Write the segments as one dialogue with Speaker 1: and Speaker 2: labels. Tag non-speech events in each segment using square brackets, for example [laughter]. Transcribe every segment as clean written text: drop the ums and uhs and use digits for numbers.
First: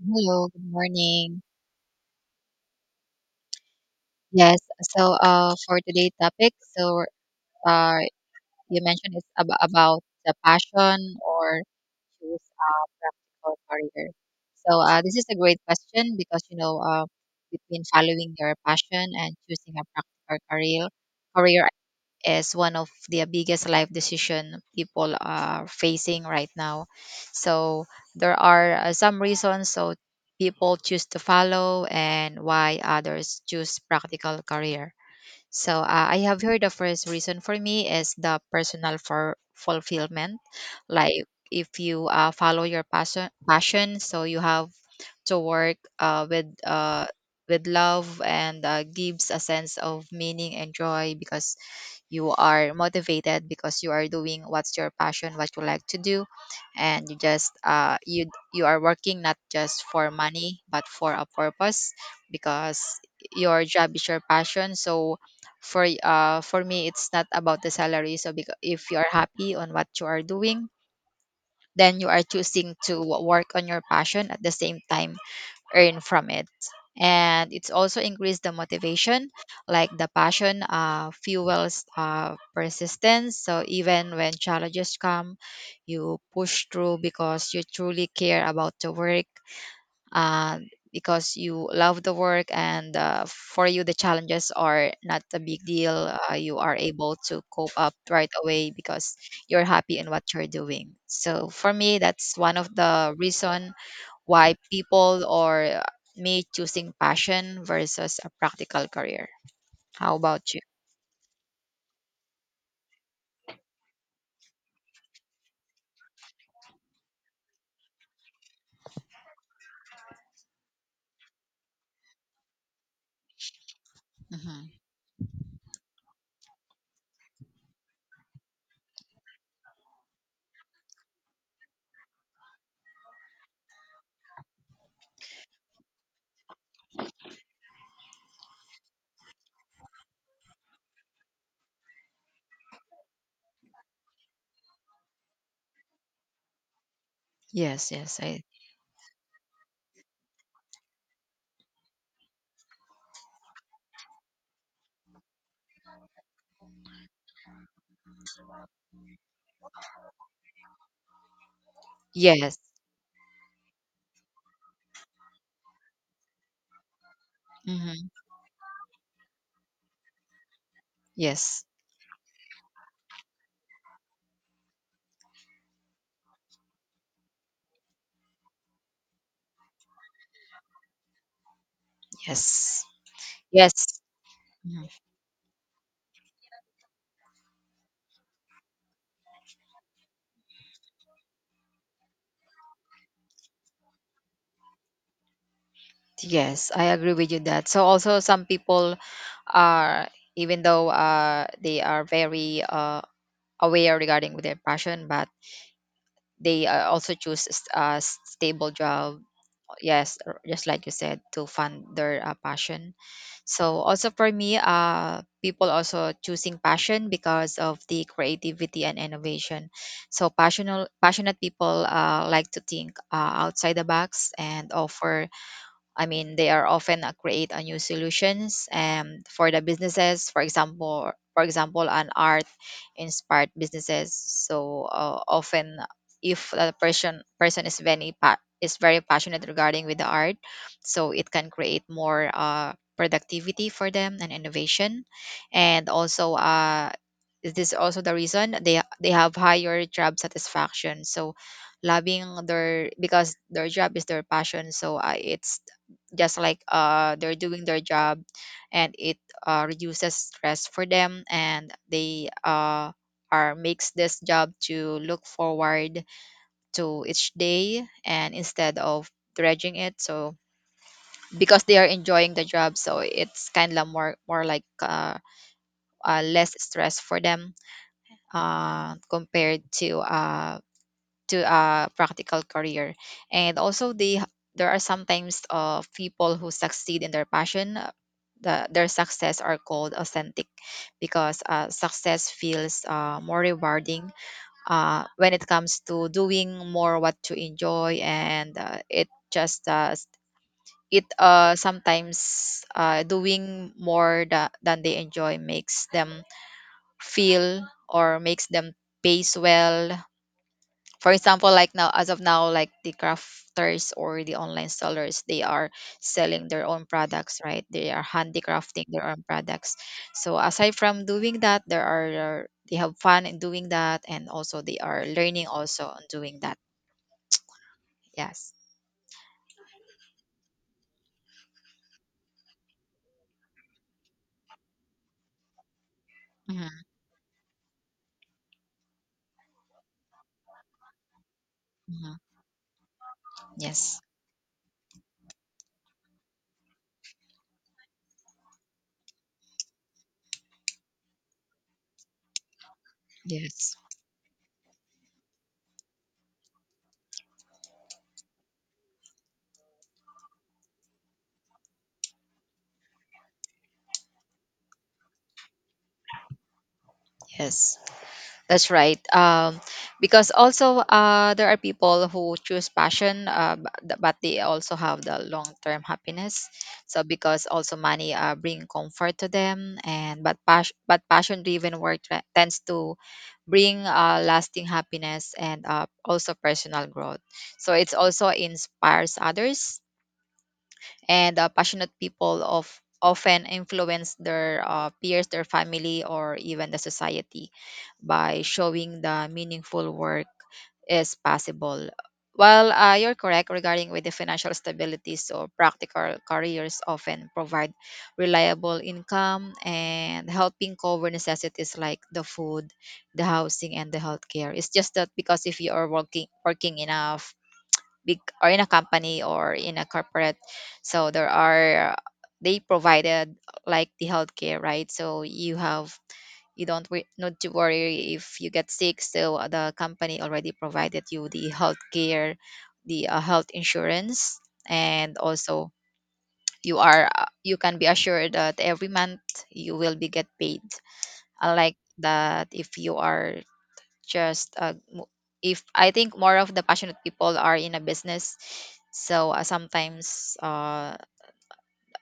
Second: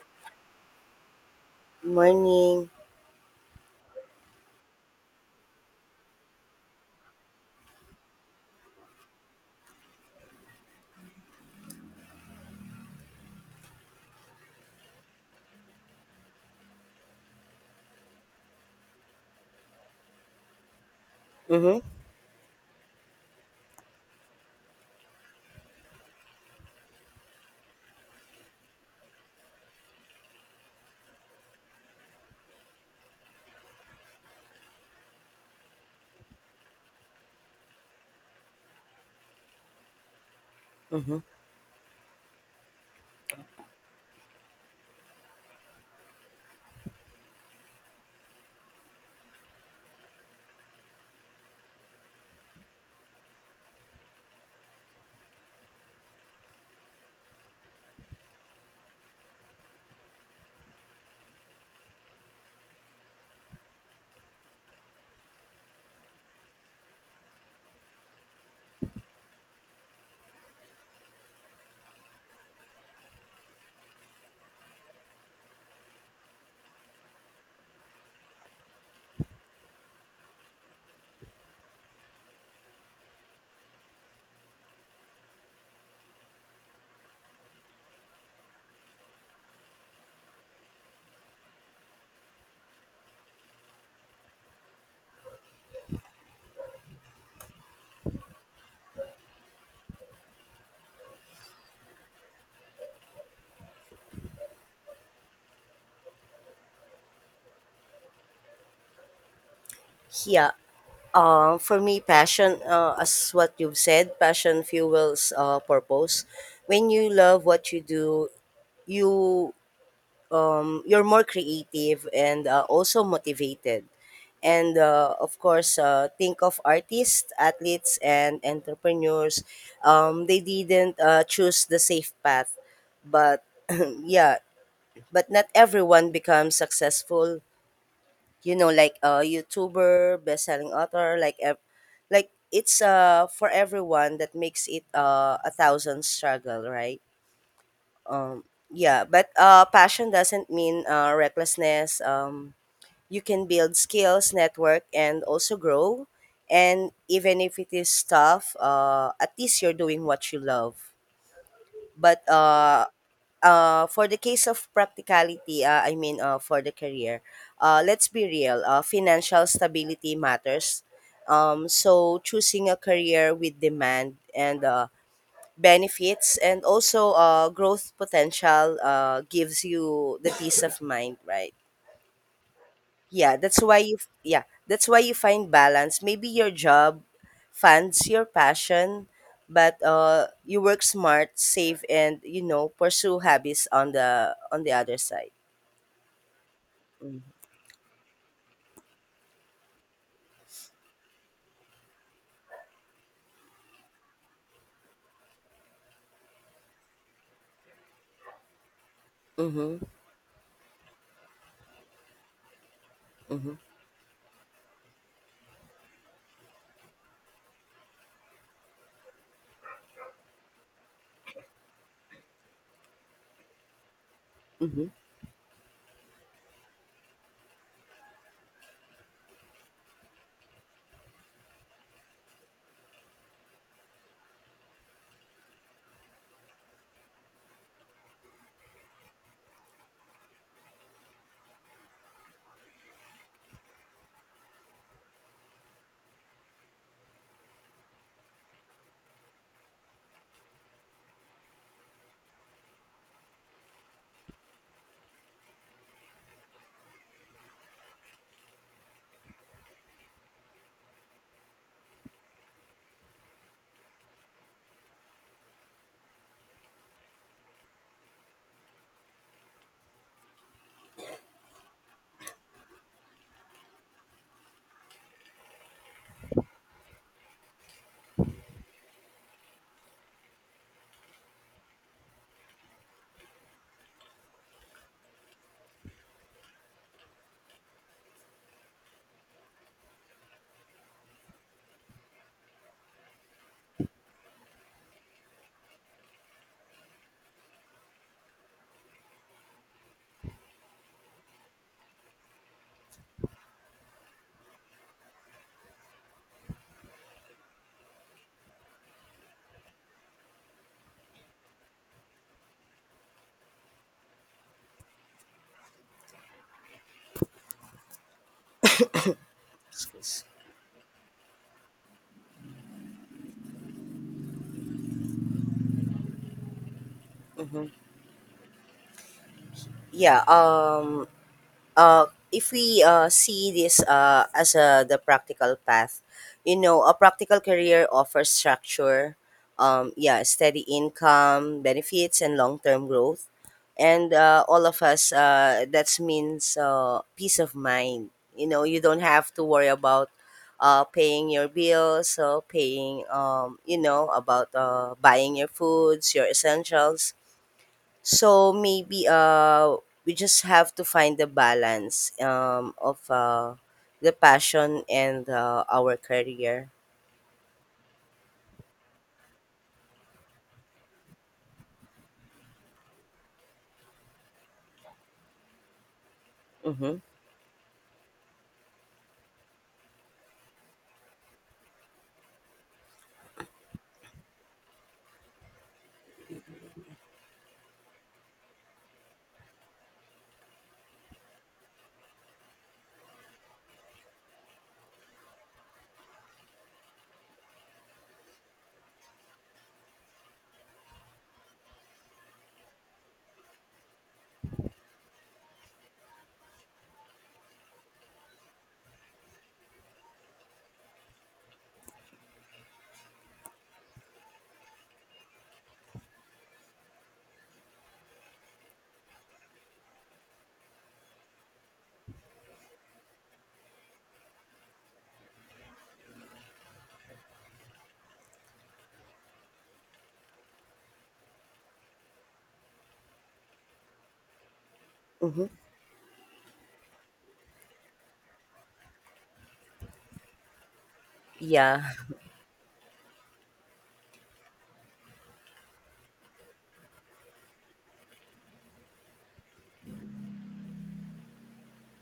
Speaker 1: Hello, good morning.
Speaker 2: Morning.
Speaker 1: Yes, so for today's topic, uh, you mentioned it's about the passion or choose a practical career. So this is a great question because between following your passion and choosing a practical career,
Speaker 2: Mm-hmm.
Speaker 1: is one of the biggest life decision people are facing right now. So there are some reasons so people choose to follow and why others choose practical career. So I have heard the first reason for me is the personal for fulfillment.
Speaker 2: Mm-hmm.
Speaker 1: Like if you follow your passion, so you have to work with love and gives a sense of meaning and joy because you are motivated because you are doing what's your passion what you like to do, and you just you are working not just for money but for a purpose because your job is your passion. So for for me it's not about the salary, so because if you are happy on what you are doing, then you are choosing to work on your passion at the same time earn from it. And it's also increased the motivation, like the passion fuels persistence. So even when challenges come, you push through because you truly care about the work, uh, because you love the work, and for you, the challenges are not a big deal. You are able to cope up right away because you're happy in what you're doing. So for me, that's one of the reason why people or me choosing passion versus a practical career. How
Speaker 2: Yeah.
Speaker 1: about you?
Speaker 2: For me, passion, as what you've said, passion fuels purpose. When you love what you do, you you're more creative and also motivated.
Speaker 1: Hmm.
Speaker 2: And of course, think of artists, athletes, and entrepreneurs. They didn't choose the safe path, but [clears throat] yeah, but not everyone becomes successful, like a YouTuber, best-selling author, like it's for everyone that makes it a thousand struggle, right?
Speaker 1: Yes, yes, I
Speaker 2: Um yeah, but passion doesn't mean recklessness. You can build skills, network, and also grow. And even if it is tough, at least you're doing what you love. But
Speaker 1: yes.
Speaker 2: For the case of practicality, I mean, for the career, let's
Speaker 1: Hmm.
Speaker 2: be real. Financial stability matters.
Speaker 1: Yes,
Speaker 2: So choosing a career with demand and benefits and also growth potential gives you the peace of mind, right?
Speaker 1: yes,
Speaker 2: Yeah, that's
Speaker 1: yes,
Speaker 2: why you f- yeah,
Speaker 1: mhm.
Speaker 2: that's why you find balance. Maybe your job funds your passion, but you work smart, save, and you know, pursue hobbies on the other side.
Speaker 1: Yes, I agree with
Speaker 2: Mhm.
Speaker 1: you that. So also some people are, even though they are very aware regarding with their passion, but they also choose a stable job.
Speaker 2: Mhm.
Speaker 1: Yes, just like you said, to fund their passion.
Speaker 2: Mhm.
Speaker 1: So also for me, people also choosing passion because of the creativity and innovation. So passionate people like to think outside the box and
Speaker 2: Mhm.
Speaker 1: offer, I mean, they are often create a new solutions for the businesses. For example, an art inspired businesses. So often, if the person is very is very passionate regarding with the art, so it can create more productivity for them and innovation, and also is this also the reason they have higher job satisfaction. So loving their because their job is their passion, so it's just like they're doing their job, and it reduces stress for them, and they are makes this job to look forward to each day, and instead of dredging it, so because they are enjoying the job, so it's kind of more like less stress for them compared to a practical career. And also they, there are sometimes people who succeed in their passion, their success are called authentic because success feels more rewarding when it comes to doing more what you enjoy, and it just it sometimes doing more than they enjoy makes them feel, or makes them pays well, for example, like now, as of now, like the crafters or the online sellers, they are selling their own products, right? They are handicrafting their own products,
Speaker 2: Excuse.
Speaker 1: so aside from doing that, there are they have fun in doing that, and also they are learning also on doing that.
Speaker 2: Mhm.
Speaker 1: Yes.
Speaker 2: Yeah, uh, if we see this uh, as the practical path, you know,
Speaker 1: Hmm.
Speaker 2: a practical career offers structure, yeah, steady income,
Speaker 1: Hmm.
Speaker 2: benefits, and long-term growth.
Speaker 1: Yes.
Speaker 2: And all of us, that means peace of mind. You know, you don't have to worry about paying your bills, so paying,
Speaker 1: Yes.
Speaker 2: you know, about buying your foods, your essentials. So maybe we just have to find the balance of the passion and our career.
Speaker 1: Yes. That's right. Because also there are people who choose passion, but they also have the long-term happiness. So
Speaker 2: Mhm.
Speaker 1: because also money bring comfort to them, and but but passion-driven work tends to bring lasting happiness and also personal growth. So it's also inspires others, and passionate people of often influence their peers, their family, or even the society by showing the meaningful work is possible. Well, you're correct regarding with the financial stability. So practical careers often provide reliable income and helping cover necessities like the food, the housing, and the healthcare. It's just that because if you are working in big or in a company or in a corporate, so there are they provided like the healthcare, right? So you have you don't need to worry if you get sick, so the company already provided you the health care, the health insurance, and
Speaker 2: Mhm.
Speaker 1: also you are you can be assured that every month you will be get paid, unlike
Speaker 2: Yeah.
Speaker 1: that if you are just if I think more of the passionate people are in a business, so sometimes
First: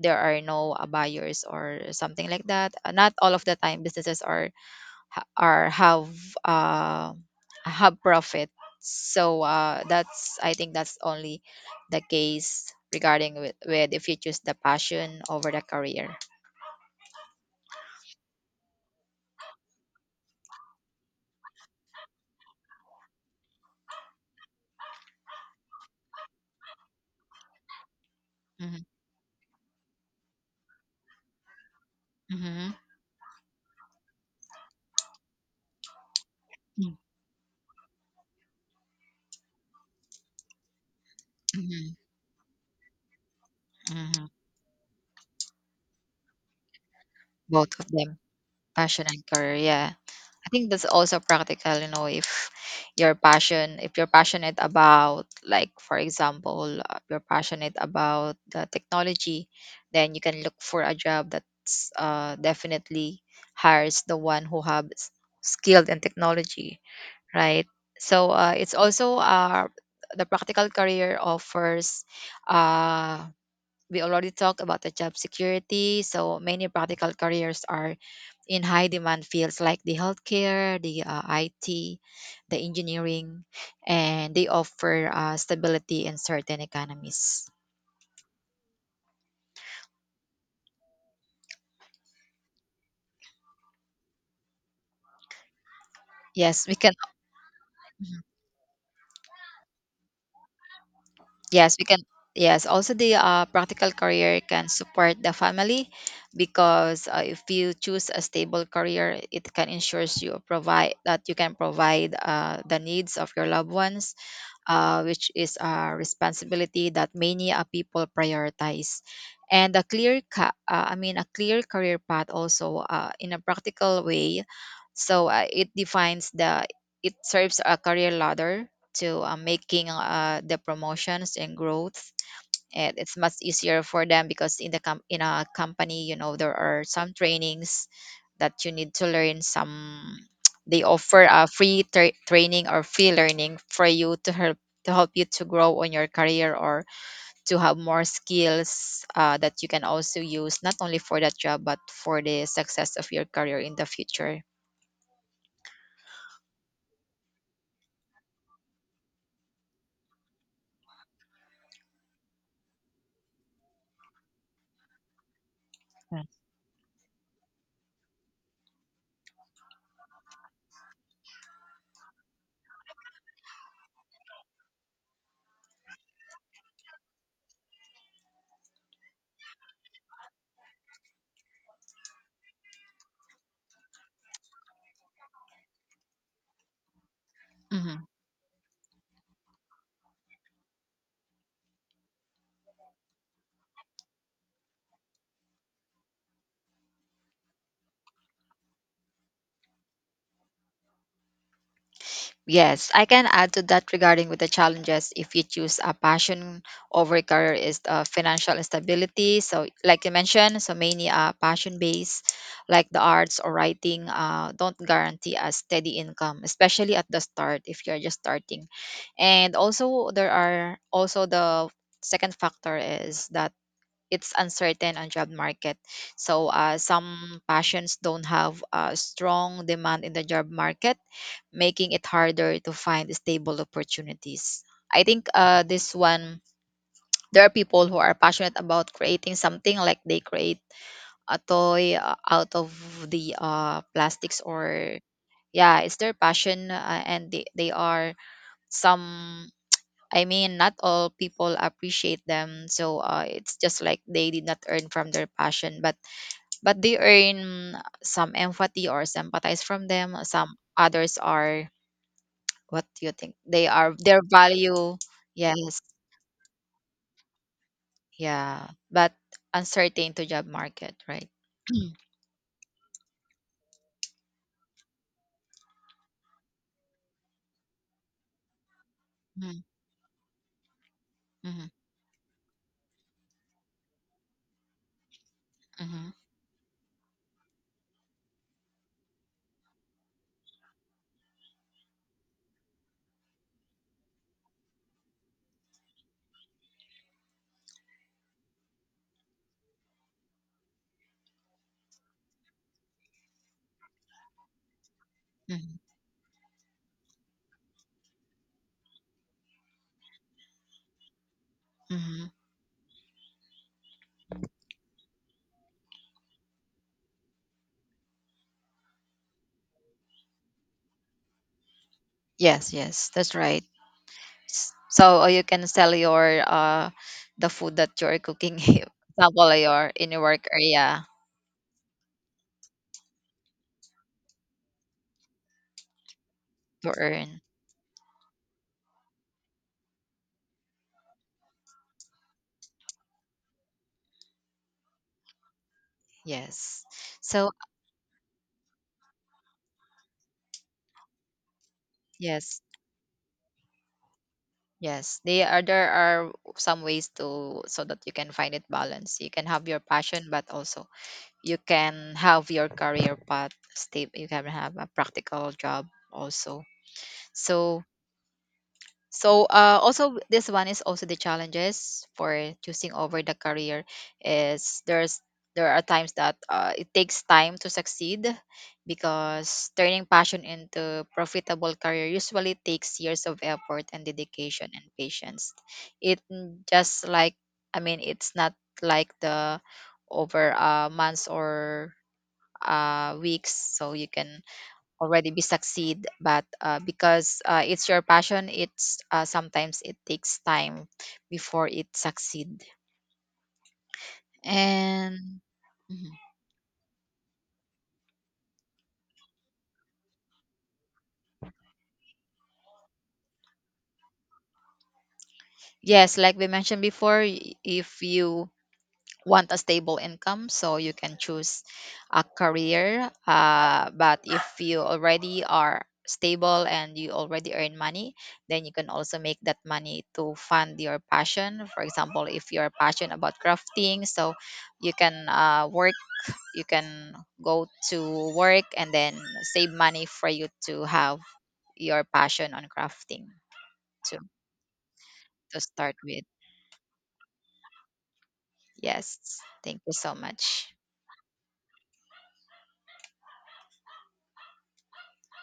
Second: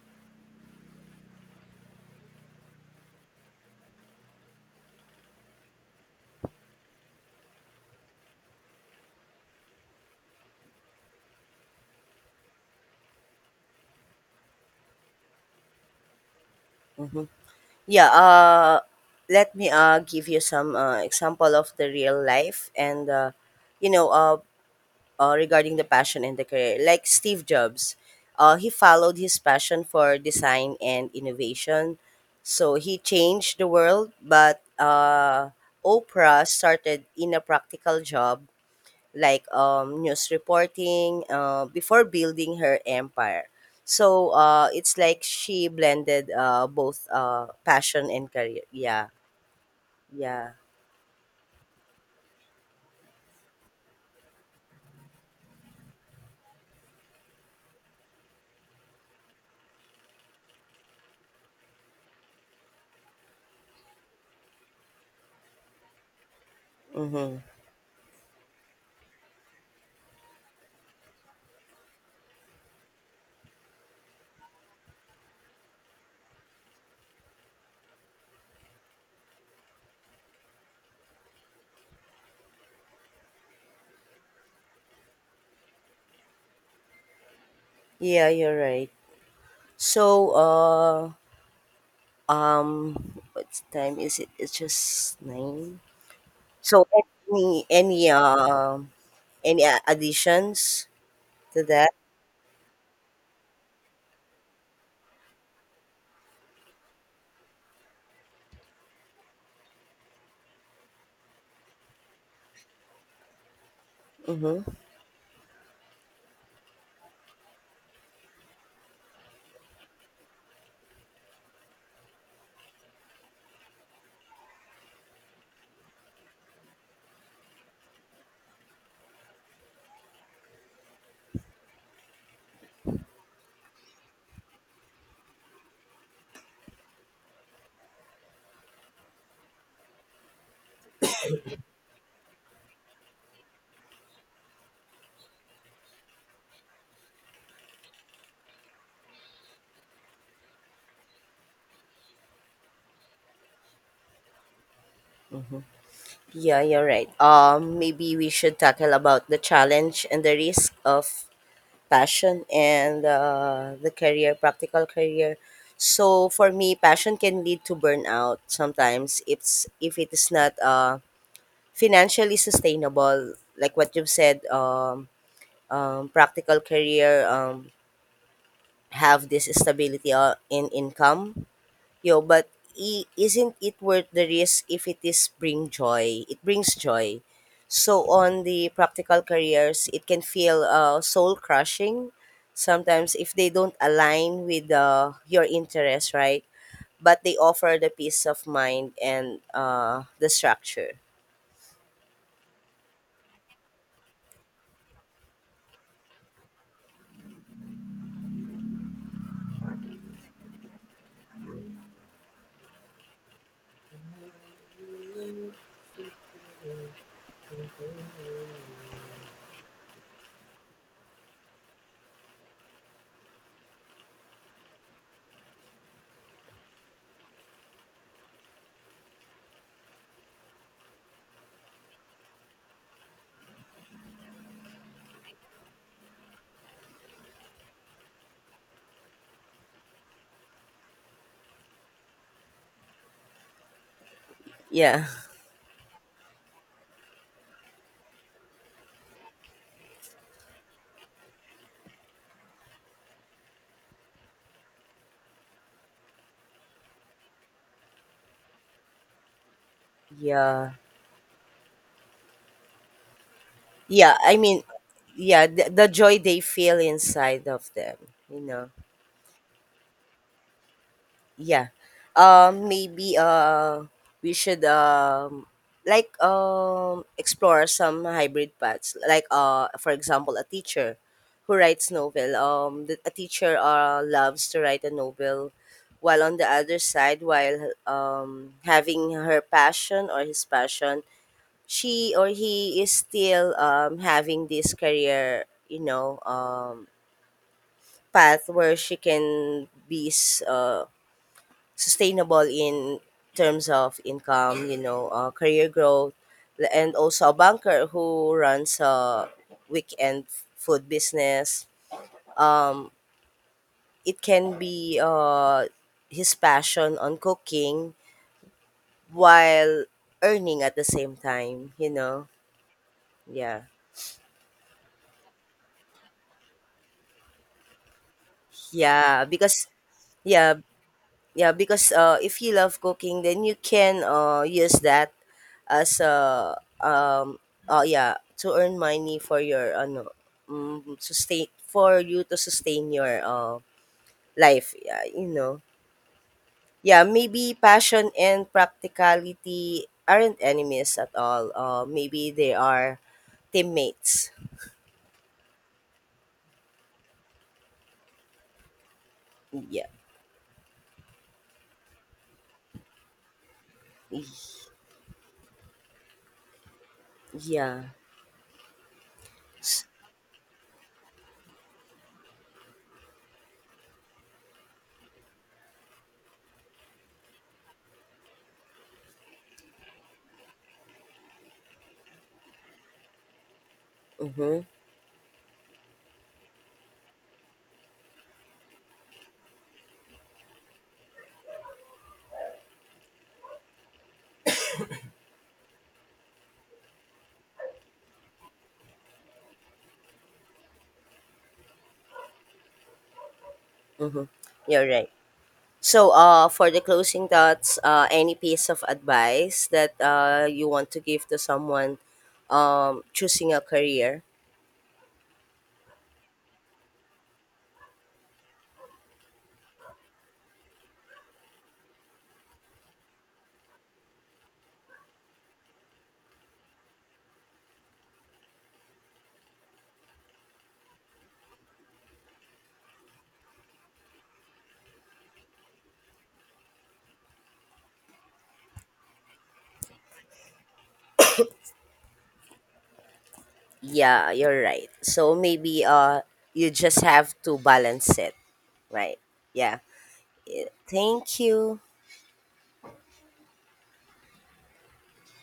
Speaker 1: there are no buyers or something like that. Not all of the time businesses are or uh, have profit. So that's I think that's only the case regarding with if you choose the passion over the career.
Speaker 2: Mhm. Yeah, let me give you some example of the real life and you know regarding the passion and the career. Like Steve Jobs, he
Speaker 1: Mm-hmm.
Speaker 2: followed his passion for design and innovation.
Speaker 1: Mm-hmm.
Speaker 2: So he changed the world, but Oprah started in a practical job like news reporting before building her empire.
Speaker 1: Mm-hmm.
Speaker 2: So it's like she blended both
Speaker 1: Both of
Speaker 2: passion
Speaker 1: them,
Speaker 2: and career.
Speaker 1: passion
Speaker 2: Yeah,
Speaker 1: and career. Yeah. I
Speaker 2: yeah.
Speaker 1: think that's also practical, you know, if your passion, if you're passionate about, like, for example, you're passionate about the technology, then you can look for a job that's definitely hires the one who have skilled in technology,
Speaker 2: Mm-hmm.
Speaker 1: right? So it's also the practical career offers uh, we already talked about the job security. So many practical careers are in high demand fields like the healthcare, the IT, the engineering, and they offer stability in certain economies.
Speaker 2: Yeah, you're right. So, uh, Um, what time is it? It's just 9.
Speaker 1: Yes, we
Speaker 2: So
Speaker 1: can.
Speaker 2: any any um additions to
Speaker 1: Yes, we
Speaker 2: that?
Speaker 1: can. Yes, also the practical career can support the family because if you choose a stable career, it can ensures you provide that you can provide the needs of your loved ones,
Speaker 2: Mm-hmm.
Speaker 1: which is a responsibility that many people prioritize. And a I mean, a clear career path also in a practical way. So it defines the, it serves a career ladder to making the promotions and growth, and it's much easier for them because in a company, you know, there are some trainings that you need to learn some [tsk] they offer a free training or free learning for you to help you to grow on your career or to have more skills that you can also use not only for that job but for the success of your career in the future.
Speaker 2: Mm-hmm. Yeah, you're right. Maybe we should tackle about the challenge and the risk of passion and the career, practical career. So for me, passion can lead to burnout sometimes. It's if it is not financially sustainable, like what you've said. Practical career have this stability in income yo but isn't it worth the risk if it is bring joy, it brings joy,
Speaker 1: Mhm.
Speaker 2: so on the practical careers it can feel soul crushing sometimes if they don't align with your interest, right? But they offer the peace of mind and the structure.
Speaker 1: Yes, I can add to that regarding with the challenges if you choose a passion over career is financial instability. So, like you mentioned, so many passion based, like the arts or writing, don't guarantee a steady income, especially at the start if you're just starting. And also, there are also the second factor is that it's uncertain on job market. So, some passions don't have a strong demand in the job market, making it harder to find stable opportunities. I think this one, there are people who are passionate about creating something, like they create a toy out of the plastics or,
Speaker 2: Yeah,
Speaker 1: yeah, it's their passion and they are some, I mean, not all people appreciate them. So it's just like they did not earn from their passion, but they earn some empathy or sympathize from them. Some
Speaker 2: yeah.
Speaker 1: others are, what do you think? They are
Speaker 2: Yeah,
Speaker 1: their
Speaker 2: I mean,
Speaker 1: value.
Speaker 2: yeah,
Speaker 1: Yes.
Speaker 2: the joy they feel inside of them, you
Speaker 1: Yeah.
Speaker 2: know.
Speaker 1: But uncertain to job market, right?
Speaker 2: Yeah. Maybe we should like explore some hybrid paths. Like
Speaker 1: Mm-hmm,
Speaker 2: for example, a teacher who
Speaker 1: mm-hmm,
Speaker 2: writes novel. A teacher loves to write a novel
Speaker 1: mm-hmm,
Speaker 2: while on the other side, while having her passion or his passion, she or he is still having this career, you know, path where she can be sustainable in terms of income, you know, career growth, and also a banker who runs a weekend food business.
Speaker 1: mm-hmm.
Speaker 2: Um, it can be his passion on cooking while earning at the same time, you know.
Speaker 1: Yes, yes, that's right.
Speaker 2: Yeah.
Speaker 1: So or you can sell your the food that you're cooking, [laughs]
Speaker 2: Yeah,
Speaker 1: example,
Speaker 2: because
Speaker 1: your in your work
Speaker 2: yeah,
Speaker 1: area
Speaker 2: Yeah, because if you love cooking, then you can use that as a
Speaker 1: to earn.
Speaker 2: um oh yeah, to earn money for your ano sustain, for you to sustain your life. Yeah, you know.
Speaker 1: Yes.
Speaker 2: Yeah,
Speaker 1: So
Speaker 2: maybe passion and practicality aren't enemies at all. Maybe they
Speaker 1: yes,
Speaker 2: are teammates.
Speaker 1: yes, they are there are some ways to so that you can find it balance. You can have your
Speaker 2: Yeah,
Speaker 1: passion, but also you can have your career path stable, you can have a practical job also, so
Speaker 2: yeah.
Speaker 1: so also this one is also the challenges for choosing over the career is there's there are times that it takes time to succeed because turning passion into profitable career usually takes years of effort and
Speaker 2: Mm-hmm.
Speaker 1: dedication and patience. It just like, I mean it's not like the over months or weeks, so you can already be succeed, but because it's your passion, it's sometimes it takes time before it succeed
Speaker 2: Mm-hmm. You're right.
Speaker 1: and
Speaker 2: So,
Speaker 1: Mhm.
Speaker 2: for the closing thoughts, any piece of advice that you want to give to someone choosing a career?
Speaker 1: Yes, like we mentioned before, if you want a stable income, so you can choose a career, but if you already are stable and you already earn money, then you can also make that money to fund your passion. For example, if you're passionate about crafting, so you can work, you can go to work and then save money for you to have your passion on crafting to
Speaker 2: Yeah, you're right. So
Speaker 1: to
Speaker 2: maybe
Speaker 1: start with.
Speaker 2: you just have to balance it, right?
Speaker 1: Yes, thank
Speaker 2: Yeah.
Speaker 1: you so much.
Speaker 2: Thank you.